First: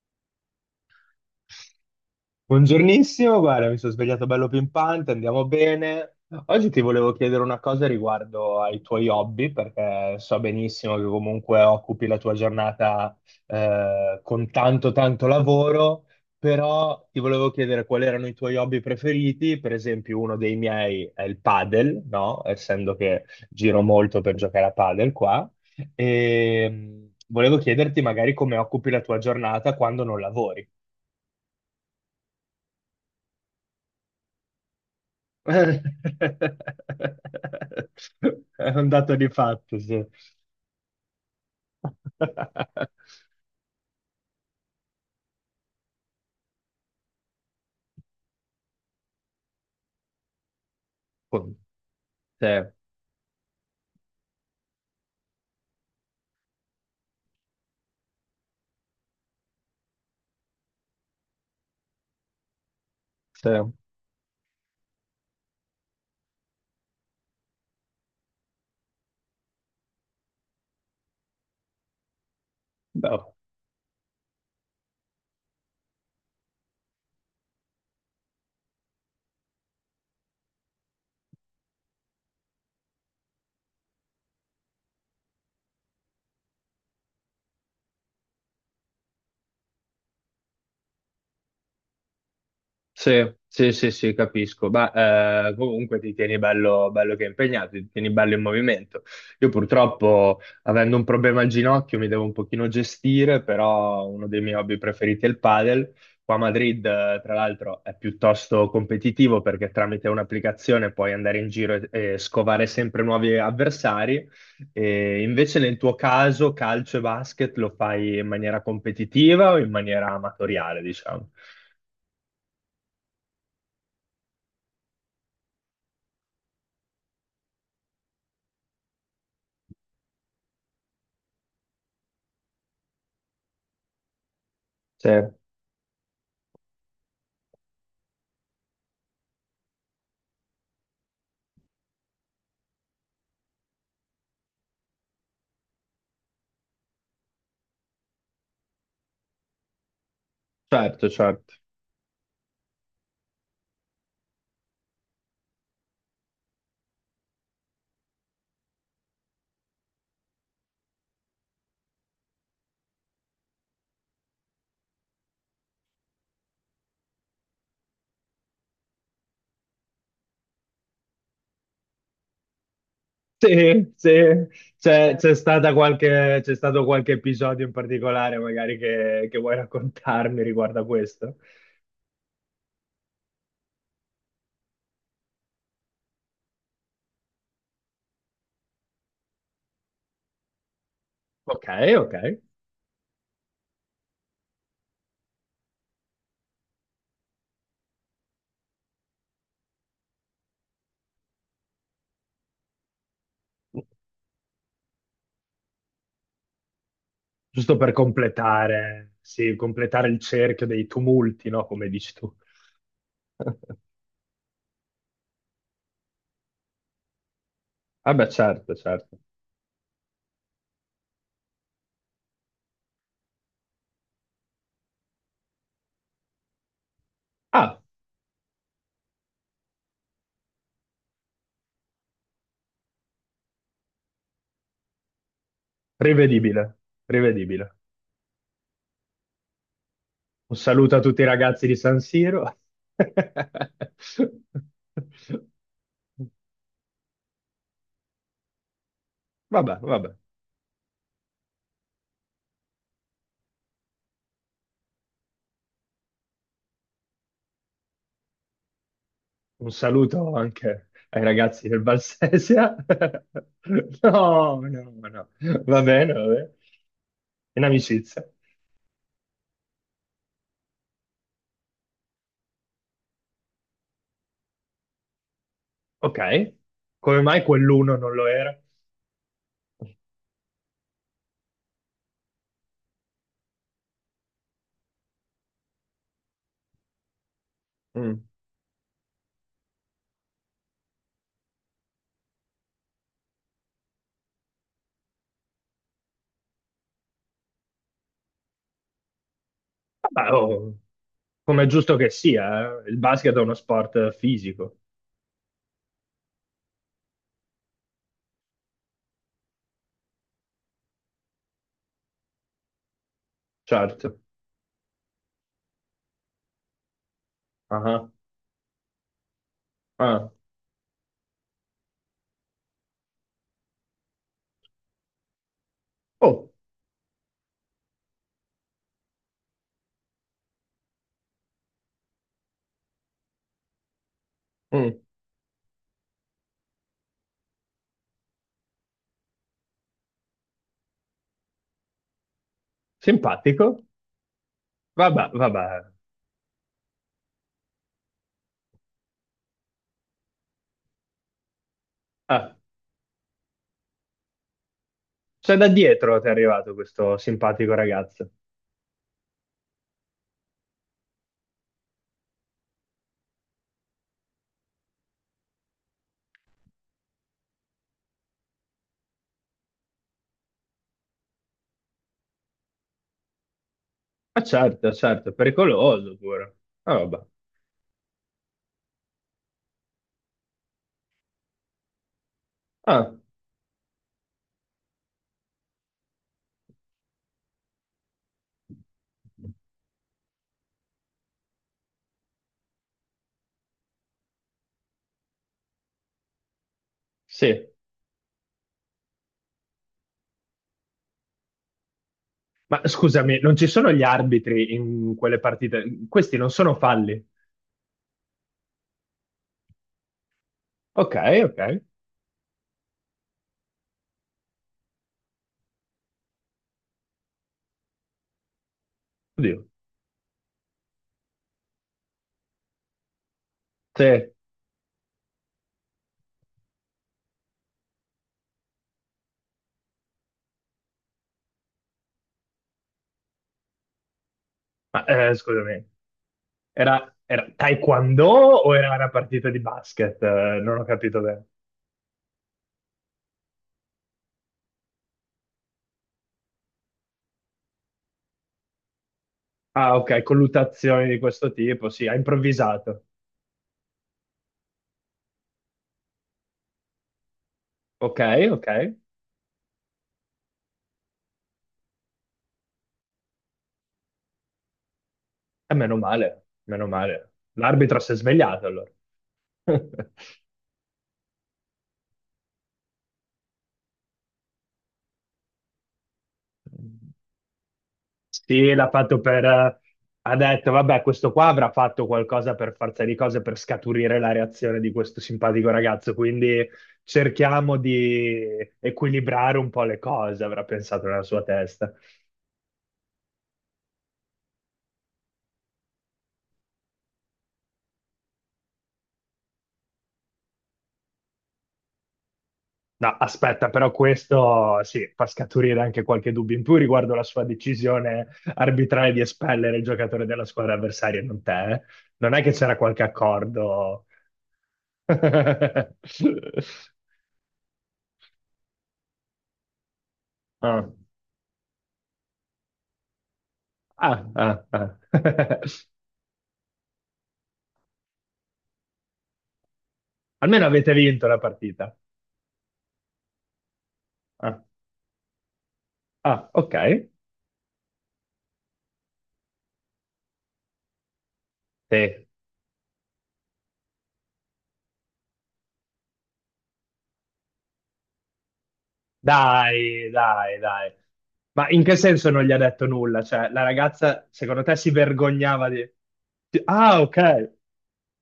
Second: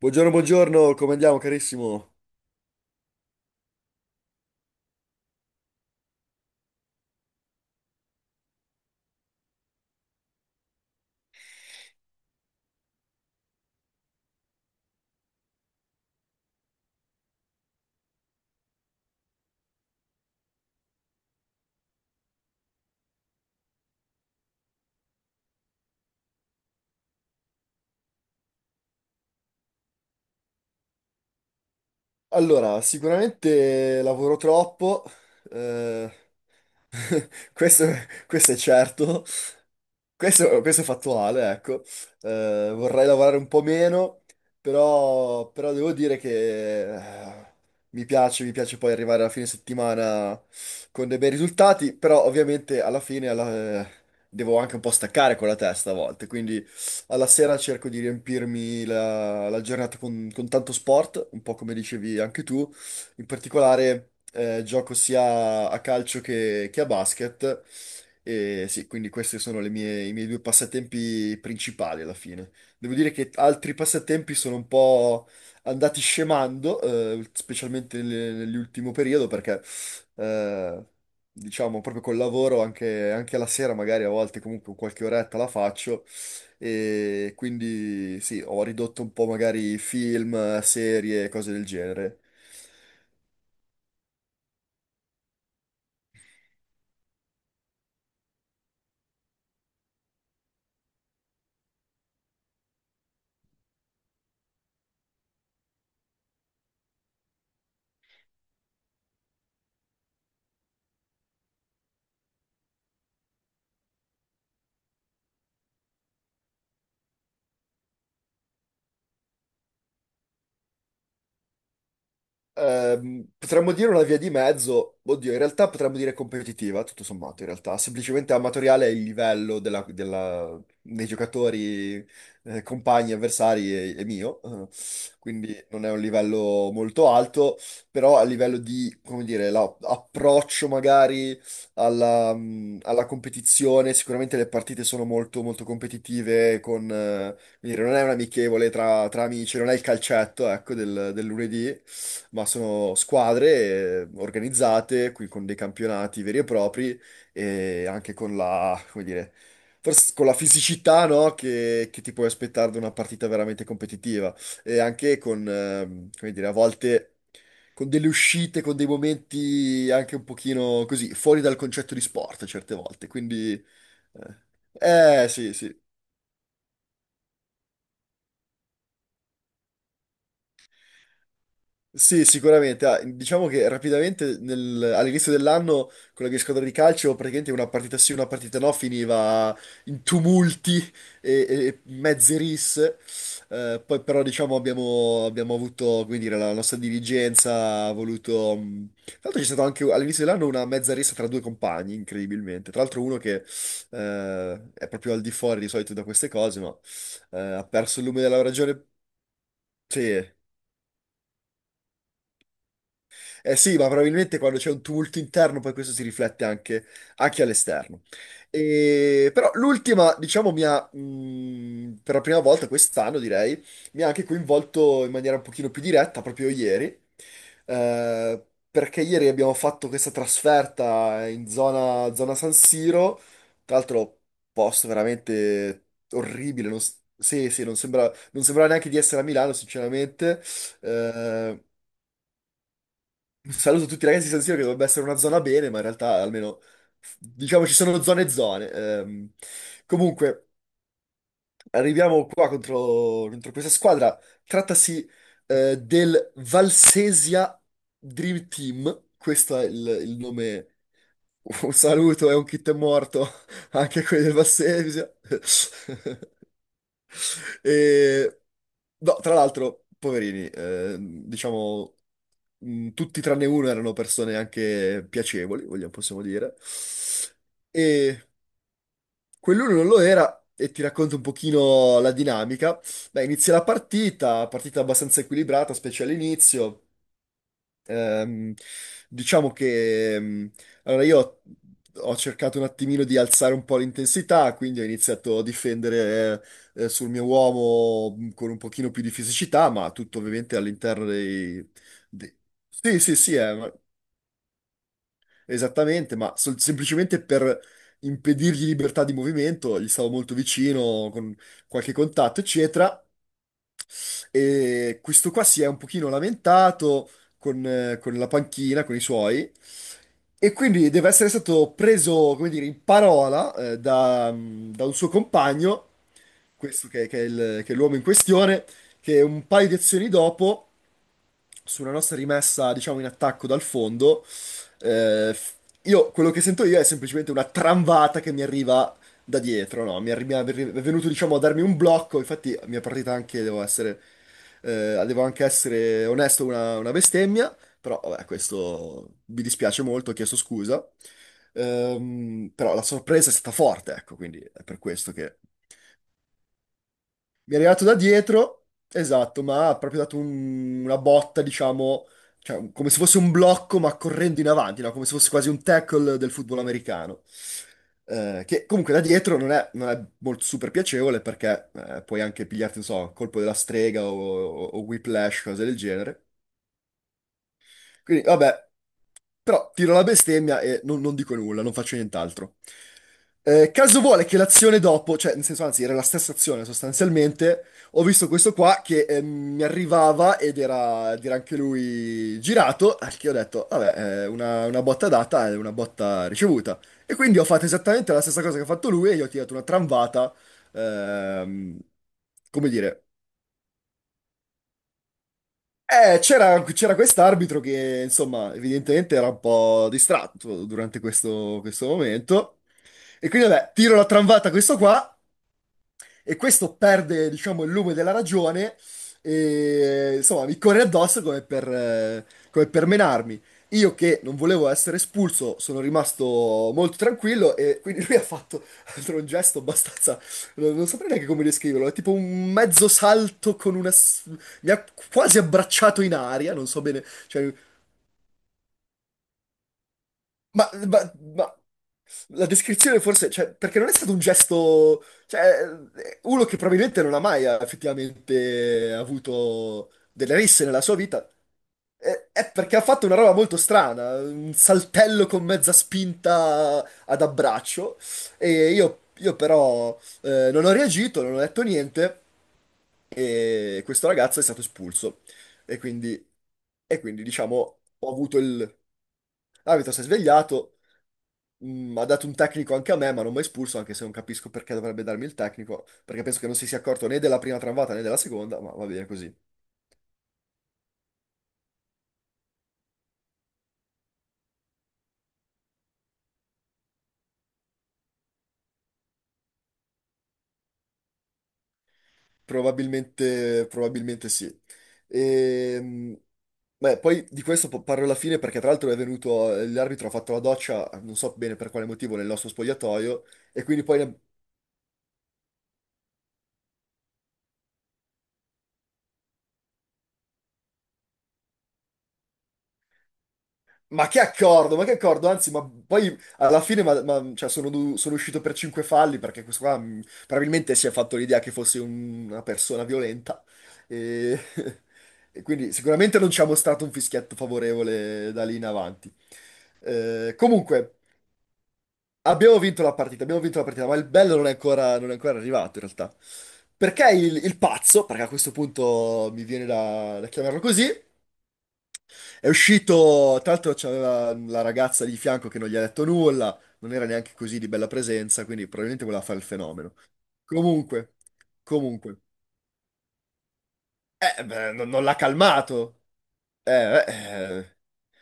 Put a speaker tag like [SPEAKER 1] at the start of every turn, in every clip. [SPEAKER 1] Buongiorno, buongiorno, come andiamo carissimo?
[SPEAKER 2] Buongiornissimo, guarda, mi sono svegliato bello pimpante, andiamo bene. Oggi ti volevo chiedere una cosa riguardo ai tuoi hobby, perché so benissimo che comunque occupi la tua giornata con tanto lavoro, però ti volevo chiedere quali erano i tuoi hobby preferiti. Per esempio, uno dei miei è il padel, no? Essendo che giro molto per giocare a padel qua. E volevo chiederti magari come occupi la tua giornata quando non lavori.
[SPEAKER 1] Allora, sicuramente lavoro troppo, eh,
[SPEAKER 2] È
[SPEAKER 1] Questo, questo è
[SPEAKER 2] un dato
[SPEAKER 1] certo,
[SPEAKER 2] di fatto, sì.
[SPEAKER 1] questo è fattuale, ecco. Vorrei lavorare un po' meno, però devo dire che mi piace poi arrivare alla fine settimana con dei bei risultati, però
[SPEAKER 2] Cioè,
[SPEAKER 1] ovviamente devo anche un po' staccare con la testa a volte, quindi alla sera cerco di riempirmi la giornata con tanto sport, un po' come dicevi anche tu, in
[SPEAKER 2] sì,
[SPEAKER 1] particolare gioco sia a calcio che a basket. E sì, quindi questi sono le mie- i miei due passatempi principali alla fine. Devo dire che
[SPEAKER 2] no.
[SPEAKER 1] altri passatempi sono un po' andati scemando, specialmente nell'ultimo periodo, perché eh, diciamo proprio col lavoro anche la sera, magari a volte comunque qualche oretta la faccio. E quindi sì, ho ridotto un po' magari film, serie, cose del genere.
[SPEAKER 2] Sì, sì, sì, sì, capisco, ma comunque ti tieni bello, bello che è impegnato, ti tieni bello in movimento. Io purtroppo, avendo un problema al ginocchio, mi devo un pochino gestire, però uno dei miei hobby preferiti è il padel. Qua a Madrid, tra l'altro, è piuttosto competitivo perché tramite un'applicazione puoi andare in giro e scovare sempre nuovi avversari. E invece nel tuo caso, calcio e basket lo fai in maniera competitiva o in maniera amatoriale, diciamo?
[SPEAKER 1] Potremmo dire una via di mezzo, oddio, in realtà potremmo dire competitiva, tutto sommato, in realtà, semplicemente amatoriale è il livello dei giocatori, compagni, avversari e mio,
[SPEAKER 2] Sì.
[SPEAKER 1] quindi non è un livello molto alto, però a livello di, come dire, approccio magari alla, alla competizione, sicuramente le partite sono molto, molto competitive, con, quindi non è un amichevole tra amici, non è il calcetto, ecco,
[SPEAKER 2] Certo,
[SPEAKER 1] del
[SPEAKER 2] certo.
[SPEAKER 1] lunedì, ma sono squadre organizzate, qui con dei campionati veri e propri e anche con la, come dire, forse con la fisicità, no, che ti puoi aspettare da una partita veramente competitiva e anche con, come dire, a volte... Con delle uscite, con dei momenti anche un pochino così, fuori dal concetto di sport certe volte, quindi
[SPEAKER 2] Sì, sì. C'è c'è
[SPEAKER 1] sì,
[SPEAKER 2] stata
[SPEAKER 1] sì.
[SPEAKER 2] qualche, c'è stato qualche episodio in particolare magari che vuoi raccontarmi riguardo a questo?
[SPEAKER 1] Sì, sicuramente. Ah, diciamo che rapidamente all'inizio dell'anno con la mia squadra di calcio praticamente una partita sì, una partita no finiva in tumulti
[SPEAKER 2] Ok,
[SPEAKER 1] e
[SPEAKER 2] ok.
[SPEAKER 1] mezze risse. Poi però diciamo abbiamo avuto, come dire, la nostra dirigenza ha voluto... tra l'altro c'è stata anche all'inizio dell'anno una mezza rissa tra due compagni, incredibilmente. Tra l'altro uno che è proprio al di fuori di solito da queste cose, ma ha
[SPEAKER 2] Giusto per
[SPEAKER 1] perso il lume della ragione.
[SPEAKER 2] completare, sì, completare il
[SPEAKER 1] Sì.
[SPEAKER 2] cerchio dei tumulti, no? Come dici tu.
[SPEAKER 1] Eh sì, ma probabilmente quando c'è un tumulto interno poi questo si riflette anche all'esterno.
[SPEAKER 2] Vabbè, certo, certo.
[SPEAKER 1] Però l'ultima, diciamo, per la prima volta quest'anno direi, mi ha anche coinvolto in maniera un pochino più diretta proprio ieri,
[SPEAKER 2] Ah,
[SPEAKER 1] eh, perché ieri abbiamo fatto questa trasferta in zona San Siro, tra l'altro posto veramente
[SPEAKER 2] rivedibile,
[SPEAKER 1] orribile, non, s- sì, sì,
[SPEAKER 2] rivedibile.
[SPEAKER 1] non sembrava neanche di essere a Milano, sinceramente.
[SPEAKER 2] Un saluto a tutti i
[SPEAKER 1] Eh,
[SPEAKER 2] ragazzi di San Siro.
[SPEAKER 1] un saluto a tutti i ragazzi di San Siro che dovrebbe essere una zona bene, ma in realtà almeno diciamo ci sono zone e zone.
[SPEAKER 2] Vabbè, vabbè.
[SPEAKER 1] Comunque, arriviamo qua contro questa squadra. Trattasi del Valsesia Dream Team. Questo è
[SPEAKER 2] Un
[SPEAKER 1] il
[SPEAKER 2] saluto
[SPEAKER 1] nome.
[SPEAKER 2] anche ai ragazzi
[SPEAKER 1] Un
[SPEAKER 2] del
[SPEAKER 1] saluto e un kit è
[SPEAKER 2] Valsesia.
[SPEAKER 1] morto anche a quelli del
[SPEAKER 2] No, no,
[SPEAKER 1] Valsesia.
[SPEAKER 2] no. Va bene, va bene. In amicizia.
[SPEAKER 1] E- No, tra l'altro, poverini, diciamo, tutti tranne uno erano persone anche piacevoli, vogliamo,
[SPEAKER 2] Ok.
[SPEAKER 1] possiamo dire.
[SPEAKER 2] Come mai quell'uno non
[SPEAKER 1] E
[SPEAKER 2] lo era?
[SPEAKER 1] quell'uno non lo era, e ti racconto un pochino la dinamica. Beh, inizia la partita, partita abbastanza equilibrata, specie all'inizio.
[SPEAKER 2] Mm.
[SPEAKER 1] Ehm, diciamo che allora io ho cercato un attimino di alzare un po' l'intensità, quindi ho iniziato a difendere sul mio uomo con un pochino più di fisicità, ma tutto
[SPEAKER 2] Vabbè,
[SPEAKER 1] ovviamente
[SPEAKER 2] oh,
[SPEAKER 1] all'interno
[SPEAKER 2] come è giusto che
[SPEAKER 1] dei-
[SPEAKER 2] sia, eh. Il
[SPEAKER 1] sì, sì, sì,
[SPEAKER 2] basket è uno sport fisico,
[SPEAKER 1] esattamente, ma semplicemente per impedirgli libertà di movimento, gli stavo molto vicino con qualche contatto, eccetera.
[SPEAKER 2] certo.
[SPEAKER 1] E questo qua si è un pochino lamentato
[SPEAKER 2] Ah,
[SPEAKER 1] con la panchina, con i suoi,
[SPEAKER 2] ah.
[SPEAKER 1] e quindi deve essere stato preso, come dire, in parola, da un suo compagno,
[SPEAKER 2] Oh,
[SPEAKER 1] questo che è che è l'uomo in questione, che un paio di azioni dopo su una nostra rimessa, diciamo, in attacco dal fondo,
[SPEAKER 2] mm.
[SPEAKER 1] eh, f- io quello che sento io è semplicemente una tramvata che mi arriva da dietro, no? È venuto, diciamo, a darmi un blocco, infatti la mia partita anche,
[SPEAKER 2] Simpatico.
[SPEAKER 1] devo
[SPEAKER 2] Vabbè,
[SPEAKER 1] anche
[SPEAKER 2] vabbè.
[SPEAKER 1] essere onesto, una bestemmia, però vabbè, questo mi dispiace molto, ho chiesto scusa.
[SPEAKER 2] Ah,
[SPEAKER 1] Però la sorpresa è stata forte, ecco, quindi è per questo che...
[SPEAKER 2] cioè da dietro ti è arrivato questo
[SPEAKER 1] Mi è
[SPEAKER 2] simpatico
[SPEAKER 1] arrivato da
[SPEAKER 2] ragazzo.
[SPEAKER 1] dietro, esatto, ma ha proprio dato una botta, diciamo, cioè, come se fosse un blocco, ma correndo in avanti, no? Come se fosse quasi un tackle del football americano. Che comunque da dietro non è molto super piacevole perché puoi anche pigliarti, non so, colpo della strega
[SPEAKER 2] Ah,
[SPEAKER 1] o
[SPEAKER 2] certo, certo,
[SPEAKER 1] whiplash, cose del
[SPEAKER 2] pericoloso
[SPEAKER 1] genere.
[SPEAKER 2] pure. Ah, vabbè.
[SPEAKER 1] Quindi, vabbè. Però tiro la bestemmia e non dico nulla, non faccio nient'altro.
[SPEAKER 2] Ah,
[SPEAKER 1] Caso vuole che l'azione dopo, cioè nel senso anzi era la stessa azione sostanzialmente, ho visto questo qua che mi arrivava ed era anche lui girato, al che ho detto, vabbè, una botta data è una botta ricevuta. E quindi ho fatto
[SPEAKER 2] sì.
[SPEAKER 1] esattamente la stessa cosa che ha fatto lui e gli ho tirato una tramvata, ehm, come
[SPEAKER 2] Ma
[SPEAKER 1] dire,
[SPEAKER 2] scusami, non ci sono gli arbitri in quelle partite? Questi non sono
[SPEAKER 1] c'era
[SPEAKER 2] falli.
[SPEAKER 1] quest'arbitro che, insomma, evidentemente era un po' distratto durante
[SPEAKER 2] Ok, ok.
[SPEAKER 1] questo momento. E quindi, vabbè, tiro la tramvata a questo qua e questo perde, diciamo, il lume della ragione
[SPEAKER 2] Oddio.
[SPEAKER 1] e insomma mi corre addosso come per menarmi. Io che
[SPEAKER 2] Sì.
[SPEAKER 1] non volevo essere espulso sono rimasto molto tranquillo e quindi lui ha fatto altro un gesto abbastanza, non saprei neanche come descriverlo, è tipo un mezzo salto con una... mi ha
[SPEAKER 2] Ma
[SPEAKER 1] quasi
[SPEAKER 2] scusami,
[SPEAKER 1] abbracciato in aria, non so bene,
[SPEAKER 2] era
[SPEAKER 1] cioè
[SPEAKER 2] taekwondo o era una partita di basket?
[SPEAKER 1] ma,
[SPEAKER 2] Non ho
[SPEAKER 1] ma-
[SPEAKER 2] capito bene.
[SPEAKER 1] ma- la descrizione forse, cioè, perché non è stato un gesto, cioè, uno che probabilmente non ha mai effettivamente avuto
[SPEAKER 2] Ah, ok,
[SPEAKER 1] delle risse nella sua
[SPEAKER 2] colluttazioni di
[SPEAKER 1] vita,
[SPEAKER 2] questo tipo, sì, ha
[SPEAKER 1] è perché ha
[SPEAKER 2] improvvisato.
[SPEAKER 1] fatto una roba molto strana, un saltello con mezza spinta ad abbraccio,
[SPEAKER 2] Ok, ok.
[SPEAKER 1] e
[SPEAKER 2] E
[SPEAKER 1] io però non ho reagito, non ho detto niente, e questo ragazzo è stato espulso, e
[SPEAKER 2] meno
[SPEAKER 1] quindi,
[SPEAKER 2] male, meno
[SPEAKER 1] e quindi
[SPEAKER 2] male.
[SPEAKER 1] diciamo,
[SPEAKER 2] L'arbitro
[SPEAKER 1] ho
[SPEAKER 2] si è
[SPEAKER 1] avuto
[SPEAKER 2] svegliato
[SPEAKER 1] il...
[SPEAKER 2] allora.
[SPEAKER 1] L'arbitro si è svegliato. Mm, ha dato un tecnico anche a me, ma non mi ha espulso, anche se non capisco perché dovrebbe darmi il tecnico, perché penso che non si sia accorto né della prima tramvata né della seconda, ma
[SPEAKER 2] Sì,
[SPEAKER 1] va
[SPEAKER 2] l'ha
[SPEAKER 1] bene
[SPEAKER 2] fatto
[SPEAKER 1] così.
[SPEAKER 2] per... ha detto, vabbè, questo qua avrà fatto qualcosa per forza di cose per scaturire la reazione di questo simpatico ragazzo, quindi cerchiamo di equilibrare un po' le cose, avrà pensato nella sua testa.
[SPEAKER 1] Probabilmente, probabilmente sì. E, beh, poi di questo parlo alla fine perché tra l'altro è venuto, l'arbitro ha fatto la doccia, non so bene per quale motivo, nel nostro
[SPEAKER 2] No,
[SPEAKER 1] spogliatoio, e
[SPEAKER 2] aspetta,
[SPEAKER 1] quindi
[SPEAKER 2] però
[SPEAKER 1] poi
[SPEAKER 2] questo sì, fa scaturire anche qualche dubbio in più riguardo la sua decisione arbitrale di espellere il giocatore della squadra avversaria, non te. Eh? Non è che c'era qualche accordo?
[SPEAKER 1] ma che accordo, ma che accordo, anzi, ma poi alla fine cioè, sono uscito per cinque falli perché questo qua probabilmente si
[SPEAKER 2] Ah.
[SPEAKER 1] è fatto l'idea che fossi una persona violenta
[SPEAKER 2] Ah,
[SPEAKER 1] e,
[SPEAKER 2] ah, ah.
[SPEAKER 1] e quindi sicuramente non ci ha mostrato un fischietto favorevole da lì in avanti.
[SPEAKER 2] Almeno avete
[SPEAKER 1] Comunque,
[SPEAKER 2] vinto la partita.
[SPEAKER 1] abbiamo vinto la partita, abbiamo vinto la partita, ma il bello
[SPEAKER 2] Ah,
[SPEAKER 1] non è ancora arrivato in realtà.
[SPEAKER 2] ah, ok.
[SPEAKER 1] Perché il pazzo, perché a questo punto mi viene da chiamarlo così,
[SPEAKER 2] Sì.
[SPEAKER 1] è uscito, tra l'altro c'aveva la ragazza di fianco che non gli ha detto nulla, non era neanche così di bella presenza, quindi probabilmente voleva fare il fenomeno.
[SPEAKER 2] Dai, dai, dai.
[SPEAKER 1] Comunque,
[SPEAKER 2] Ma in che
[SPEAKER 1] comunque.
[SPEAKER 2] senso non gli ha detto nulla? Cioè, la ragazza, secondo
[SPEAKER 1] Beh,
[SPEAKER 2] te, si
[SPEAKER 1] non l'ha
[SPEAKER 2] vergognava di...
[SPEAKER 1] calmato. Eh,
[SPEAKER 2] Ah,
[SPEAKER 1] eh,
[SPEAKER 2] ok.
[SPEAKER 1] eh,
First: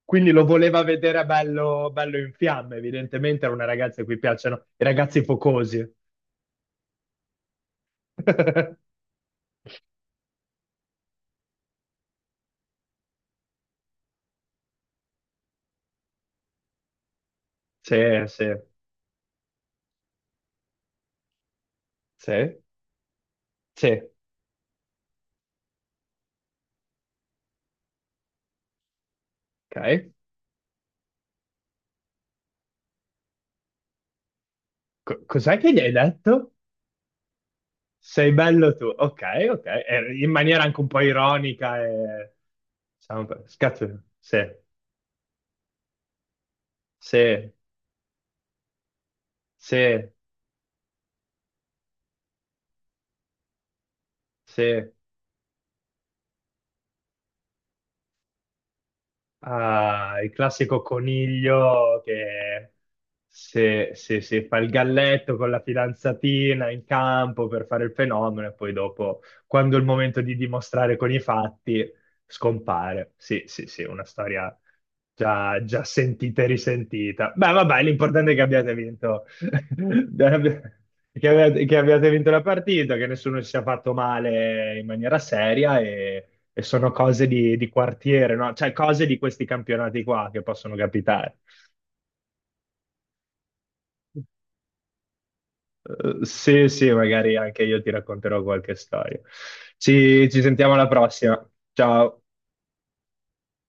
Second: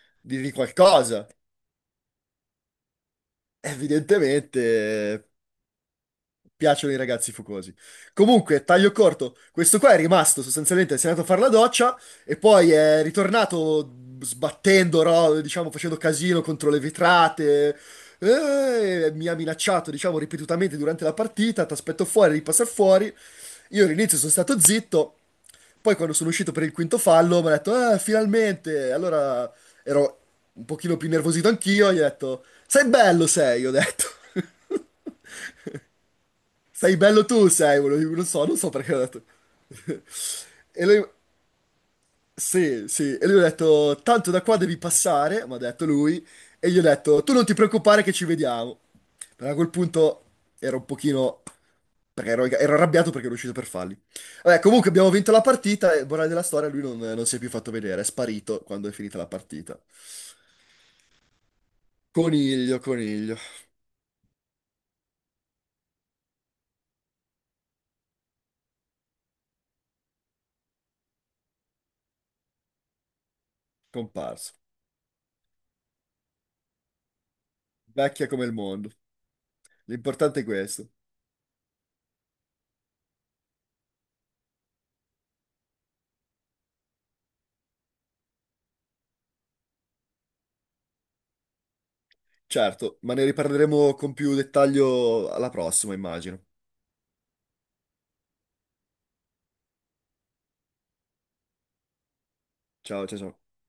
[SPEAKER 2] Quindi lo
[SPEAKER 1] dirgli
[SPEAKER 2] voleva vedere
[SPEAKER 1] qualcosa.
[SPEAKER 2] bello, bello in fiamme. Evidentemente era una ragazza a cui
[SPEAKER 1] Evidentemente,
[SPEAKER 2] piacciono i ragazzi focosi.
[SPEAKER 1] piacciono i ragazzi fucosi. Comunque, taglio corto, questo qua è rimasto sostanzialmente, si è andato a fare la doccia e poi è ritornato sbattendo, diciamo, facendo casino contro le vetrate.
[SPEAKER 2] Sì, sì,
[SPEAKER 1] Mi ha minacciato, diciamo, ripetutamente durante la partita, ti aspetto
[SPEAKER 2] sì,
[SPEAKER 1] fuori, ripassa fuori. Io
[SPEAKER 2] sì.
[SPEAKER 1] all'inizio sono stato zitto, poi quando sono uscito per il quinto fallo mi ha detto, "Ah, finalmente!" Allora
[SPEAKER 2] Ok.
[SPEAKER 1] ero un pochino più nervosito anch'io, gli ho detto, sei bello sei, ho detto.
[SPEAKER 2] Cos'è che gli hai detto?
[SPEAKER 1] Sei bello tu, volevo- non
[SPEAKER 2] Sei
[SPEAKER 1] so, non so
[SPEAKER 2] bello tu,
[SPEAKER 1] perché ho
[SPEAKER 2] ok,
[SPEAKER 1] detto.
[SPEAKER 2] ok, eh, in maniera anche un
[SPEAKER 1] E
[SPEAKER 2] po'
[SPEAKER 1] lui,
[SPEAKER 2] ironica e...
[SPEAKER 1] sì, sì,
[SPEAKER 2] diciamo,
[SPEAKER 1] e lui ha detto,
[SPEAKER 2] scazzo,
[SPEAKER 1] tanto
[SPEAKER 2] sì,
[SPEAKER 1] da qua devi passare, mi ha detto lui, e gli ho detto, tu non
[SPEAKER 2] sì,
[SPEAKER 1] ti preoccupare che ci vediamo. Però a quel
[SPEAKER 2] sì,
[SPEAKER 1] punto ero un pochino, perché ero arrabbiato perché ero uscito per falli. Vabbè, comunque
[SPEAKER 2] sì,
[SPEAKER 1] abbiamo vinto la partita, e morale della storia, lui non si è più fatto vedere, è sparito quando è finita la partita.
[SPEAKER 2] ah, il classico coniglio che
[SPEAKER 1] Coniglio, coniglio,
[SPEAKER 2] se fa il galletto con la fidanzatina in campo per fare il fenomeno e poi dopo, quando è il momento di dimostrare con i fatti, scompare. Sì, sì, sì, una storia
[SPEAKER 1] comparso,
[SPEAKER 2] già, già sentita e risentita. Beh, vabbè,
[SPEAKER 1] vecchia
[SPEAKER 2] l'importante è che
[SPEAKER 1] come il
[SPEAKER 2] abbiate
[SPEAKER 1] mondo.
[SPEAKER 2] vinto. Che
[SPEAKER 1] L'importante è
[SPEAKER 2] abbi-
[SPEAKER 1] questo.
[SPEAKER 2] che abbiate, che abbiate vinto la partita, che nessuno si sia fatto male in maniera seria e sono cose di quartiere, no? Cioè cose di questi campionati qua che possono capitare.
[SPEAKER 1] Certo, ma ne riparleremo con più dettaglio alla prossima, immagino.
[SPEAKER 2] Sì, sì, magari anche io ti racconterò qualche storia. Ci sentiamo alla prossima. Ciao.
[SPEAKER 1] Ciao, ciao, ciao.